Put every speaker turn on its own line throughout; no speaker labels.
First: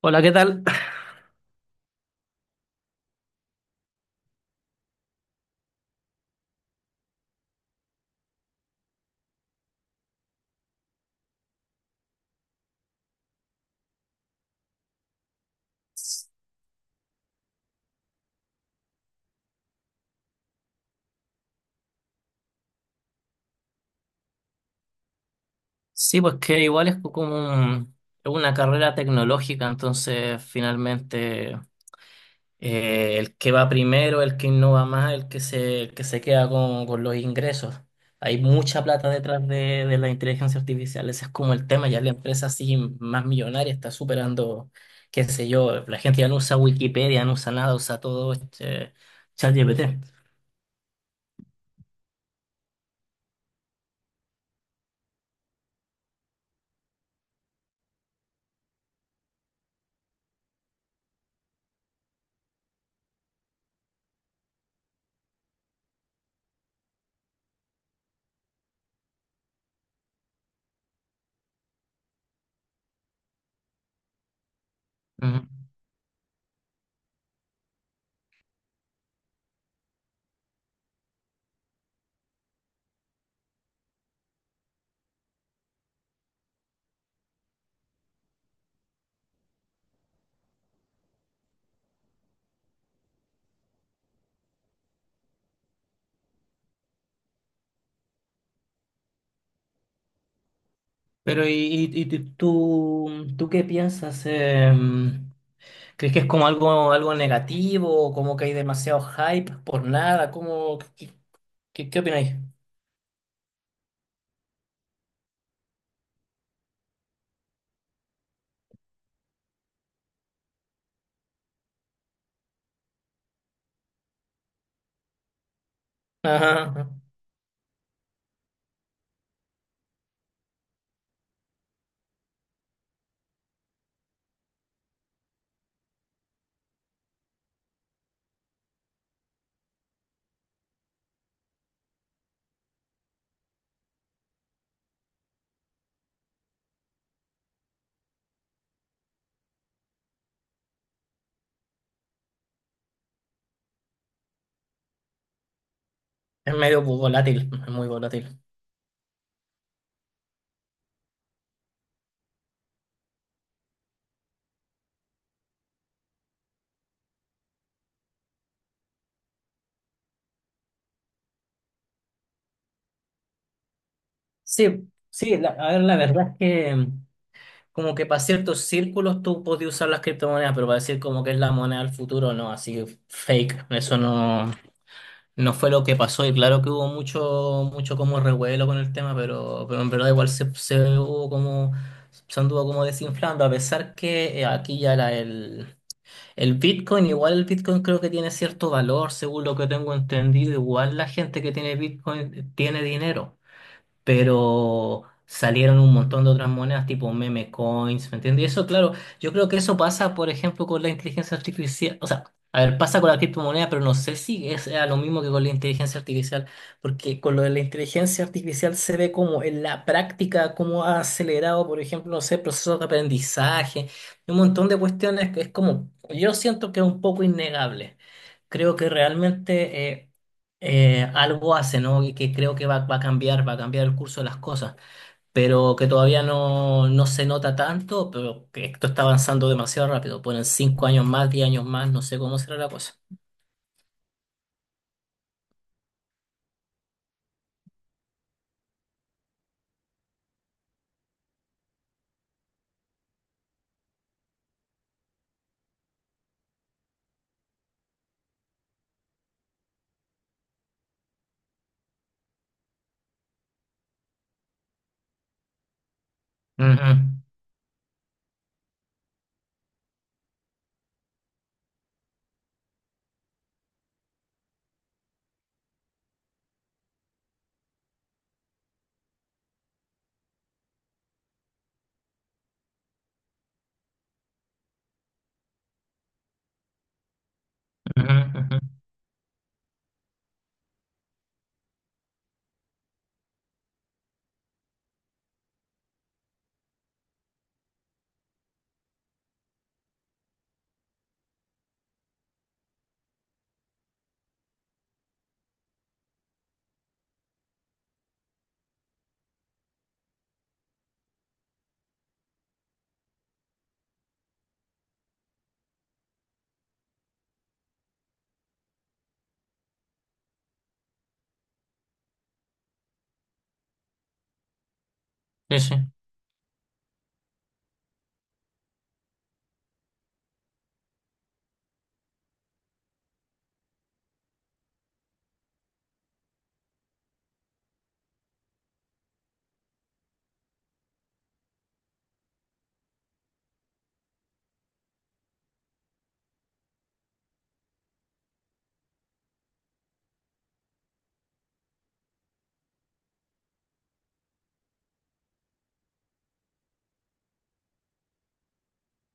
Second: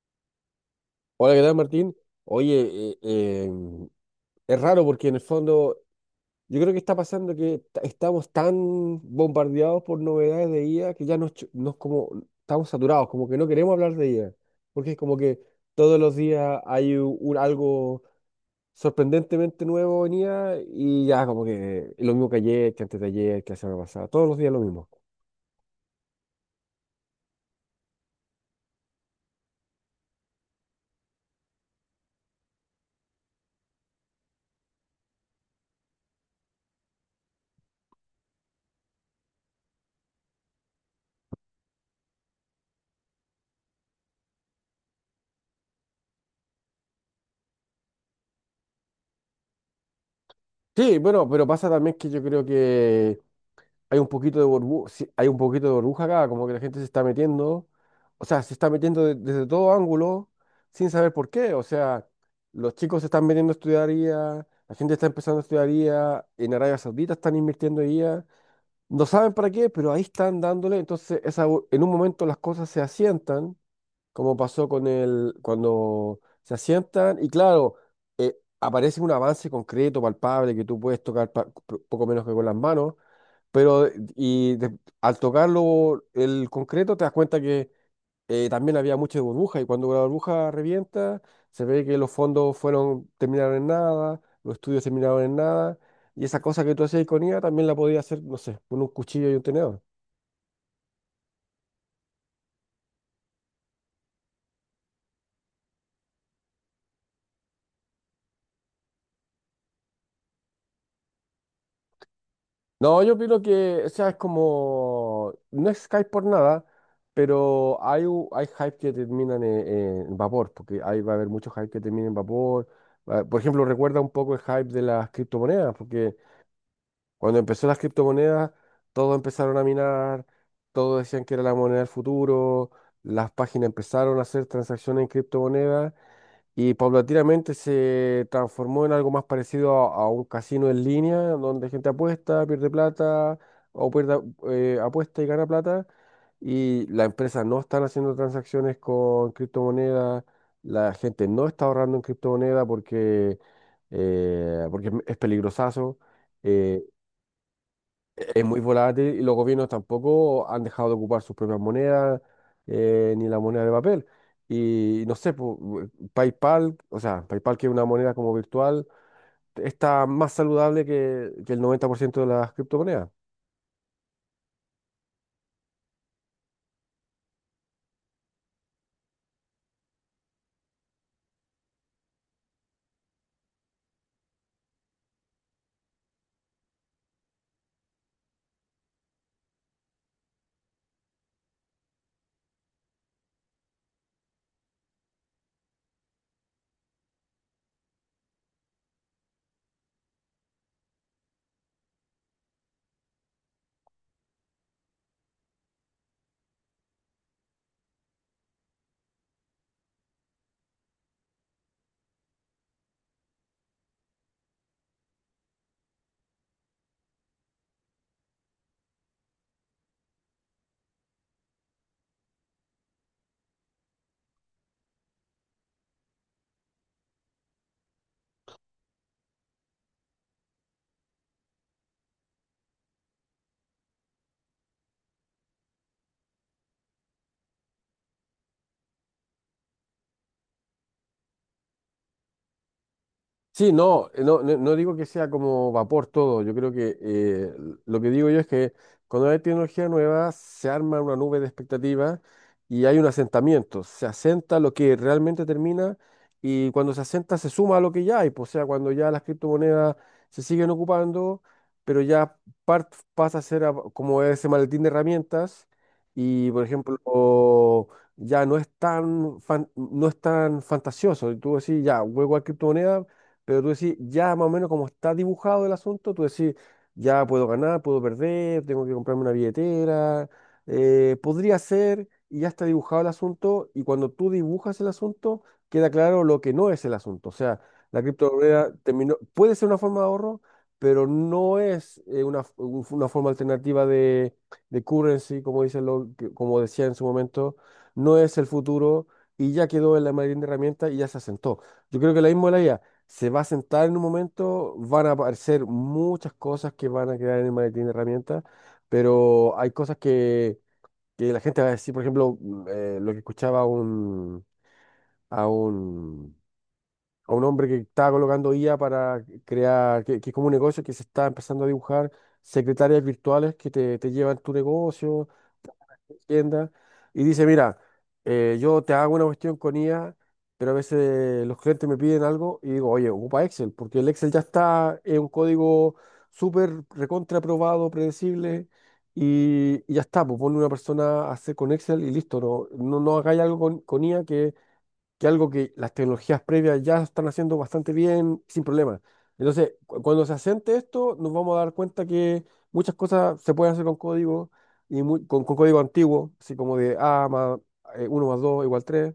Hola, ¿qué tal?
Hola, ¿qué tal, Martín? Oye, es raro porque en el fondo yo creo que está pasando que estamos tan bombardeados por novedades de IA que ya nos como estamos saturados, como que no queremos hablar de IA, porque es como que todos los días hay un, algo sorprendentemente nuevo en IA y ya como que lo mismo que ayer, que antes de ayer, que la semana pasada, todos los días lo mismo.
Sí, pues que igual es una carrera tecnológica, entonces finalmente el que va primero, el que innova más, el que se queda con los ingresos. Hay mucha plata detrás de la inteligencia artificial, ese es como el tema, ya la empresa así más millonaria está superando, qué sé yo, la gente ya no usa Wikipedia, no usa nada, usa todo este ChatGPT.
Sí, bueno, pero pasa también que yo creo que hay un poquito de burbu- sí, hay un poquito de burbuja acá, como que la gente se está metiendo, o sea, se está metiendo desde todo ángulo sin saber por qué, o sea, los chicos se están metiendo a estudiar IA, la gente está empezando a estudiar IA, en Arabia Saudita están invirtiendo en IA, no saben para qué, pero ahí están dándole, entonces en un momento las cosas se asientan, como pasó con el,
Ujú.
cuando se asientan, y claro, aparece un avance concreto, palpable, que tú puedes tocar poco menos que con las manos, pero al tocarlo el concreto te das cuenta que también había mucha burbuja y cuando la burbuja revienta se ve que los fondos fueron terminaron en nada, los estudios terminaron en nada y esa cosa que tú hacías con IA también la podías hacer, no sé, con un cuchillo y un tenedor.
Pero ¿y tú, tú qué piensas? ¿Crees que es como algo, algo negativo o como que hay demasiado hype por nada? ¿Cómo, qué opináis?
No, yo opino que, o sea, es como, no es hype por nada, pero hay hype que terminan en, vapor, porque ahí va a haber mucho hype que termina en vapor. Ah, por ejemplo, recuerda un poco el hype de las criptomonedas, porque
Ajá,
cuando empezó las criptomonedas, todos empezaron a minar, todos decían que era la moneda del futuro, las páginas empezaron a hacer transacciones en criptomonedas y paulatinamente se transformó en algo más parecido a un casino en línea, donde gente apuesta, pierde plata o pierde, apuesta y gana plata. Y las empresas no están haciendo transacciones con criptomonedas, la gente no está ahorrando en criptomonedas porque es peligrosazo.
es medio
eh,
volátil, es muy volátil.
es muy volátil y los gobiernos tampoco han dejado de ocupar sus propias monedas, ni la moneda de papel. Y no sé, PayPal, o sea, PayPal que es una moneda como virtual, está más saludable que el 90% de las criptomonedas.
Sí, sí, la, a ver, la verdad es que como que para ciertos círculos tú podías usar las criptomonedas, pero para decir como que es la moneda del futuro, no, así fake, eso no. No fue lo que pasó y claro que hubo mucho, mucho como revuelo con el tema, pero en verdad igual se hubo como, se anduvo como desinflando, a pesar que aquí ya era el Bitcoin, igual el Bitcoin creo que tiene cierto valor, según lo que tengo entendido, igual la gente que tiene Bitcoin tiene dinero, pero salieron un montón de otras monedas tipo meme coins, ¿me entiendes? Y eso, claro, yo creo que eso pasa, por ejemplo, con la inteligencia artificial, o sea, a ver, pasa con la criptomoneda, pero no sé si es sea lo mismo que con la inteligencia artificial, porque con lo de la inteligencia artificial se ve como en la práctica, cómo ha acelerado, por ejemplo, no sé, procesos de aprendizaje, un montón de cuestiones que es como, yo siento que es un poco innegable. Creo que realmente... algo hace, ¿no? Y que creo que va a cambiar el curso de las cosas, pero que todavía no, no se nota tanto, pero que esto está avanzando demasiado rápido. Ponen cinco años más, diez años más, no sé cómo será la cosa.
Sí, no, no, no, no digo que sea como vapor todo. Yo creo que lo que digo yo es que cuando hay tecnología nueva se arma una nube de expectativas y hay un asentamiento. Se asenta lo que realmente termina y cuando se asenta se suma a lo que ya hay, pues. O sea, cuando ya las criptomonedas se siguen ocupando, pero ya pasa a ser como ese maletín de herramientas y, por ejemplo,
Ujú,
o ya no es tan fantasioso. Y tú decís, ya, juego a criptomonedas pero tú decís, ya más o menos como está dibujado el asunto, tú decís, ya puedo ganar, puedo perder, tengo que comprarme una billetera, podría ser, y ya está dibujado el asunto, y cuando tú dibujas el asunto, queda claro lo que no es el asunto. O sea, la
ujú, ujú.
criptomoneda terminó, puede ser una forma de ahorro, pero no es una forma alternativa de, currency, como dicen como decía en su momento, no es el futuro, y ya quedó en la marina de herramientas y ya se asentó. Yo creo que la misma de la IA se va a sentar en un momento, van a aparecer muchas cosas que van a quedar en el maletín de herramientas, pero hay cosas que la gente va a decir, por ejemplo, lo que escuchaba a un, a un hombre que estaba colocando IA para crear, que es como un negocio que se está empezando a dibujar, secretarias virtuales que te llevan tu negocio,
Sí, sí.
tienda y dice, mira, yo te hago una cuestión con IA, pero a veces los clientes me piden algo y digo, oye, ocupa Excel, porque el Excel ya está es un código súper recontra aprobado, predecible, y ya está, pues ponle una persona a hacer con Excel y listo, no, no, no hagáis algo con I A que algo que las tecnologías previas ya están haciendo bastante bien, sin problema. Entonces, cuando se asiente esto, nos vamos a dar cuenta que muchas cosas se pueden hacer con código, y con código antiguo, así como de A más uno más 2 igual tres,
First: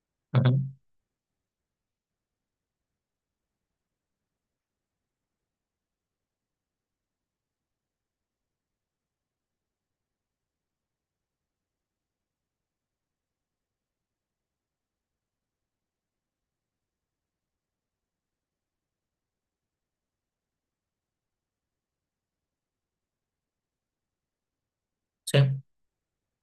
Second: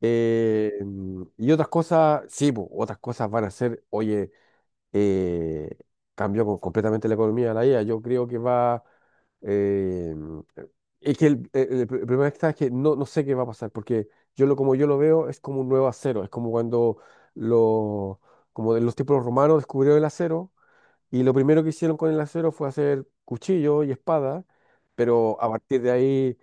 Ujú,
y otras cosas, sí, po, otras cosas van a ser, oye, eh, cambia completamente la economía de la IA. Yo creo que va. Eh, es que el problema está es que no, no sé qué va a pasar, porque como yo lo veo es como un nuevo acero, es como cuando lo, como de los tiempos romanos descubrieron el acero y lo primero que hicieron con el acero fue hacer cuchillo y espada, pero a
sí.
partir de ahí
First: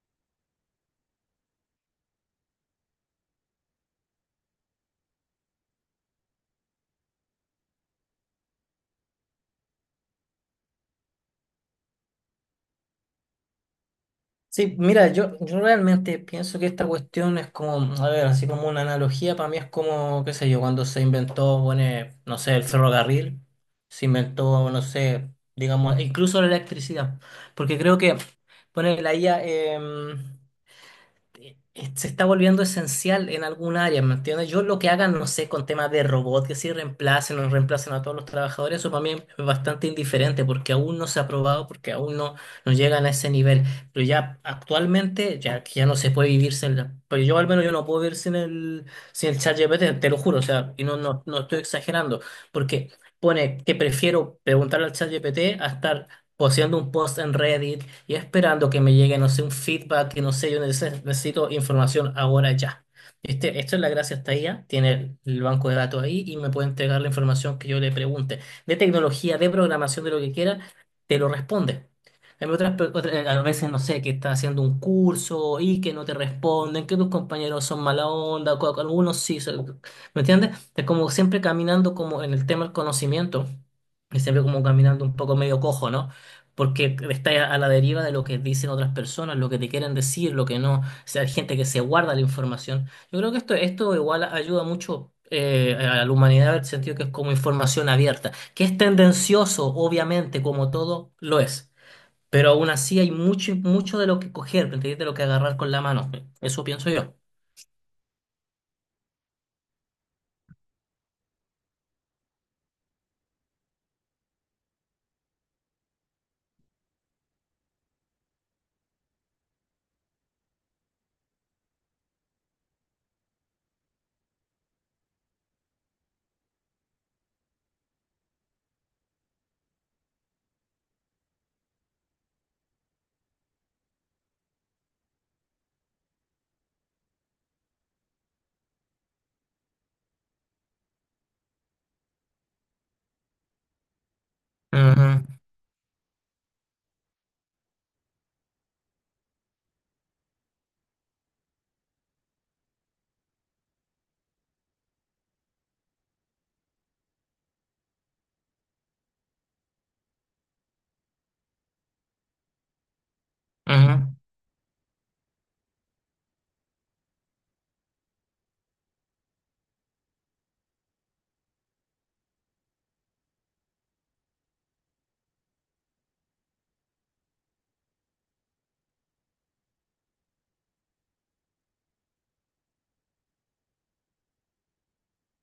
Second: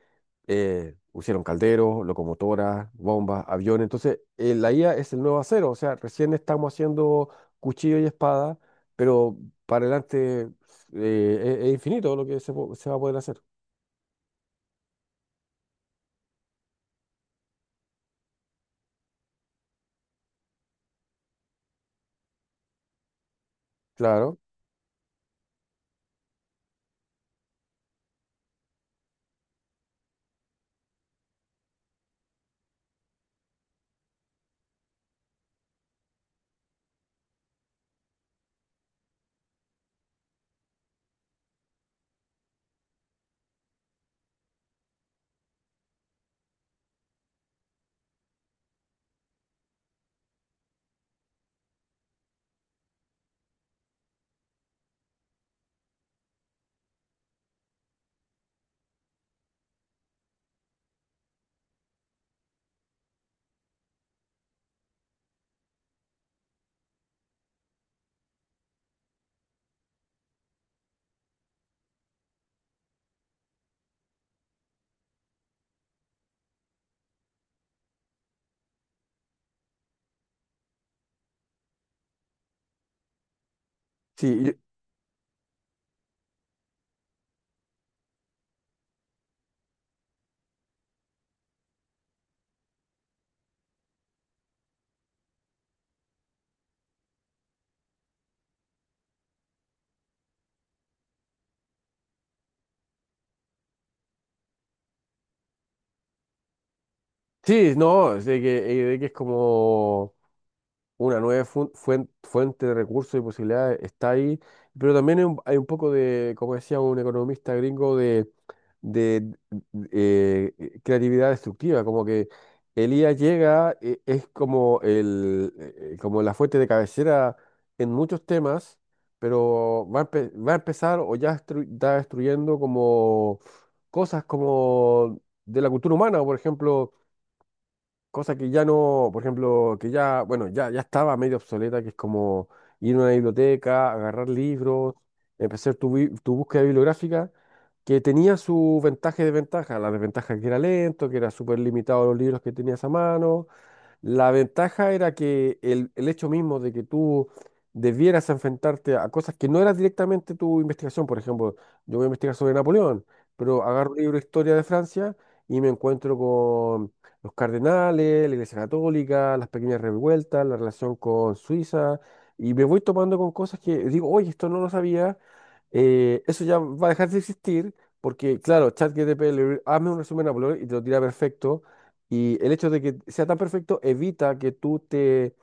pusieron calderos, locomotoras, bombas, aviones. Entonces, la IA es el nuevo acero, o sea, recién estamos haciendo cuchillo y espada, pero para adelante es infinito lo que se va a poder hacer.
Sí, mira, yo realmente pienso que esta cuestión es como, a ver, así como una analogía, para mí es como, qué sé yo, cuando se inventó, bueno, no sé, el ferrocarril, se
Claro.
inventó, no sé, digamos, incluso la electricidad, porque creo que, bueno, la IA, eh, se está volviendo esencial en algún área, ¿me entiendes? Yo lo que hagan, no sé, con temas de robot, que si reemplacen o no reemplacen a todos los trabajadores, eso para mí es bastante indiferente porque aún no se ha probado, porque aún no, no llegan a ese nivel. Pero ya actualmente, ya que ya no se puede vivir sin la- Pero yo al menos yo no puedo vivir sin el, sin el ChatGPT, te lo juro, o sea, y no, no, no estoy exagerando, porque pone que prefiero preguntarle al ChatGPT a estar posteando un post en Reddit y esperando que me llegue, no sé, un feedback, que no sé, yo necesito información ahora ya. Este, esto es la gracia hasta ella tiene el banco de datos ahí y me puede entregar la información que yo le pregunte, de tecnología, de programación, de lo que quiera, te lo responde. En otras, a veces, no sé, que estás haciendo un curso y que no te responden, que tus compañeros son mala onda, algunos sí, son- ¿me entiendes? Es como siempre caminando como en el tema del conocimiento, es
Sí,
siempre como caminando un poco medio cojo, ¿no? Porque estás a la deriva de lo que dicen otras personas, lo que te quieren decir, lo que no. O sea, hay gente que se guarda la información. Yo creo que esto igual ayuda mucho a la humanidad en el sentido que es como información abierta, que es tendencioso, obviamente, como todo lo es. Pero aún así hay mucho, mucho de lo que coger, ¿me entiendes? De lo que agarrar con la mano. Eso pienso yo.
sí, no, es de que es como una nueva fuente de recursos y posibilidades está ahí, pero también hay un poco de, como decía un economista gringo, de creatividad destructiva, como que el IA llega, es como, como la fuente de cabecera en muchos temas, pero va a empezar o ya está destruyendo como cosas como de la cultura humana, por ejemplo cosa que ya no, por ejemplo, que ya, bueno, ya estaba medio obsoleta, que es como ir a una biblioteca, agarrar libros,
Ujú,
empezar tu búsqueda bibliográfica, que tenía su ventaja y desventaja. La desventaja que era lento, que era súper limitado los libros que tenías a mano, la ventaja era que el hecho mismo de que tú debieras enfrentarte a cosas que no eran directamente tu investigación, por ejemplo, yo voy a investigar sobre Napoleón, pero agarro un libro de historia de Francia y me encuentro con los cardenales, la Iglesia Católica, las pequeñas revueltas, la relación con Suiza, y me voy tomando con cosas que digo, oye, esto no lo sabía. Eso ya va a dejar de existir, porque claro, ChatGPT, hazme un resumen de Napoleón y te lo tira perfecto y el hecho de que sea tan perfecto evita que tú te,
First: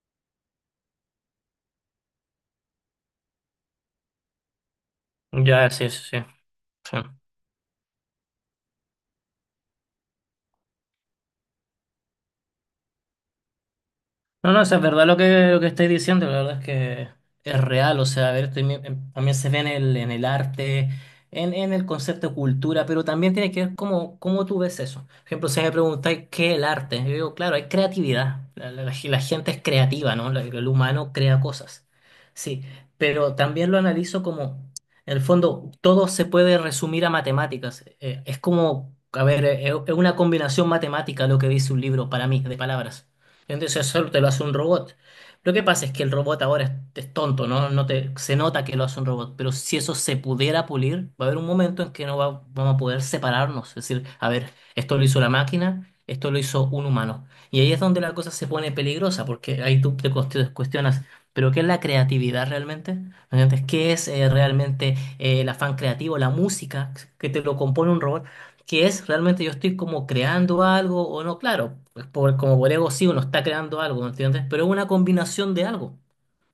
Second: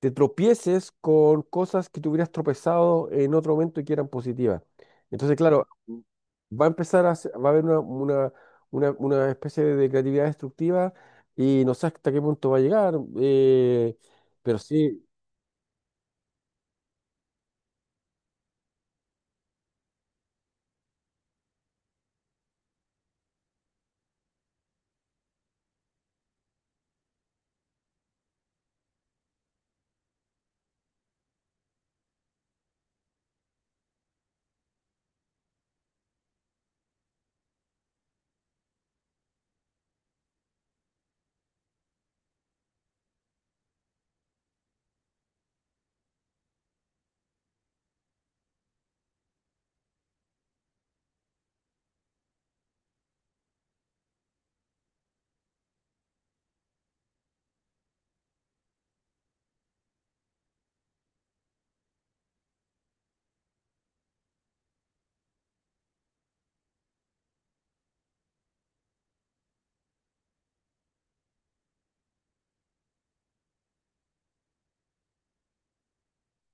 te tropieces con cosas que te hubieras tropezado en otro momento y que eran positivas. Entonces,
ujú.
claro,
Ya, sí, sí, sí.
va a
Sí.
empezar va a haber una especie de creatividad destructiva y no sé hasta qué punto va a llegar. eh,
No,
pero
no, o sea, es
sí.
verdad lo que estáis diciendo, la verdad es que es real, o sea, a ver, también, también se ve en el arte, en el concepto de cultura, pero también tiene que ver cómo, cómo tú ves eso. Por ejemplo, si me preguntáis qué es el arte, yo digo, claro, hay creatividad, la gente es creativa, ¿no? El humano crea cosas, sí, pero también lo analizo como, en el fondo, todo se puede resumir a matemáticas, es como, a ver, es una combinación matemática lo que dice un libro para mí, de palabras. Entonces solo te lo hace un robot. Lo que pasa es que el robot ahora es tonto, ¿no? No te, se nota que lo hace un robot, pero si eso se pudiera pulir, va a haber un momento en que no va- vamos a poder separarnos. Es decir, a ver, esto lo hizo la máquina, esto lo hizo un humano. Y ahí es donde la cosa se pone peligrosa, porque ahí tú te cuestionas, ¿pero qué es la creatividad realmente? ¿Me entiendes? ¿Qué es realmente el afán creativo, la música que te lo compone un robot? Qué es realmente yo estoy como creando algo o no, claro, pues por, como por ego sí uno está creando algo, ¿me entiendes? Pero es una combinación de algo, o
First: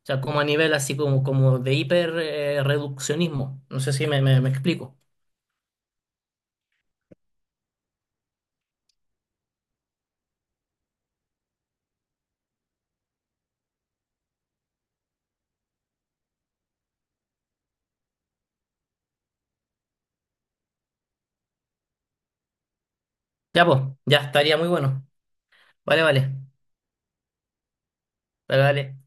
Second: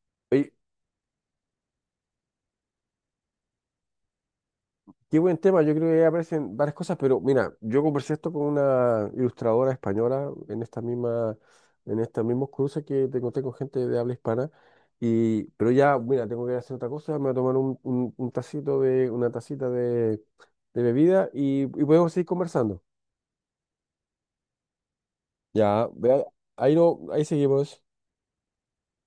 sea, como a nivel así como, como de hiper reduccionismo, no sé si me explico.
Qué buen tema, yo creo que ahí aparecen varias cosas, pero mira, yo conversé esto con una ilustradora española en estos mismos cruces que te conté con gente de habla hispana, y, pero ya, mira, tengo que hacer otra cosa, me voy a tomar una tacita de bebida y podemos seguir conversando.
Ya, pues, ya estaría muy bueno.
Ya,
Vale,
vea,
vale,
ahí no, ahí seguimos.
vale, vale.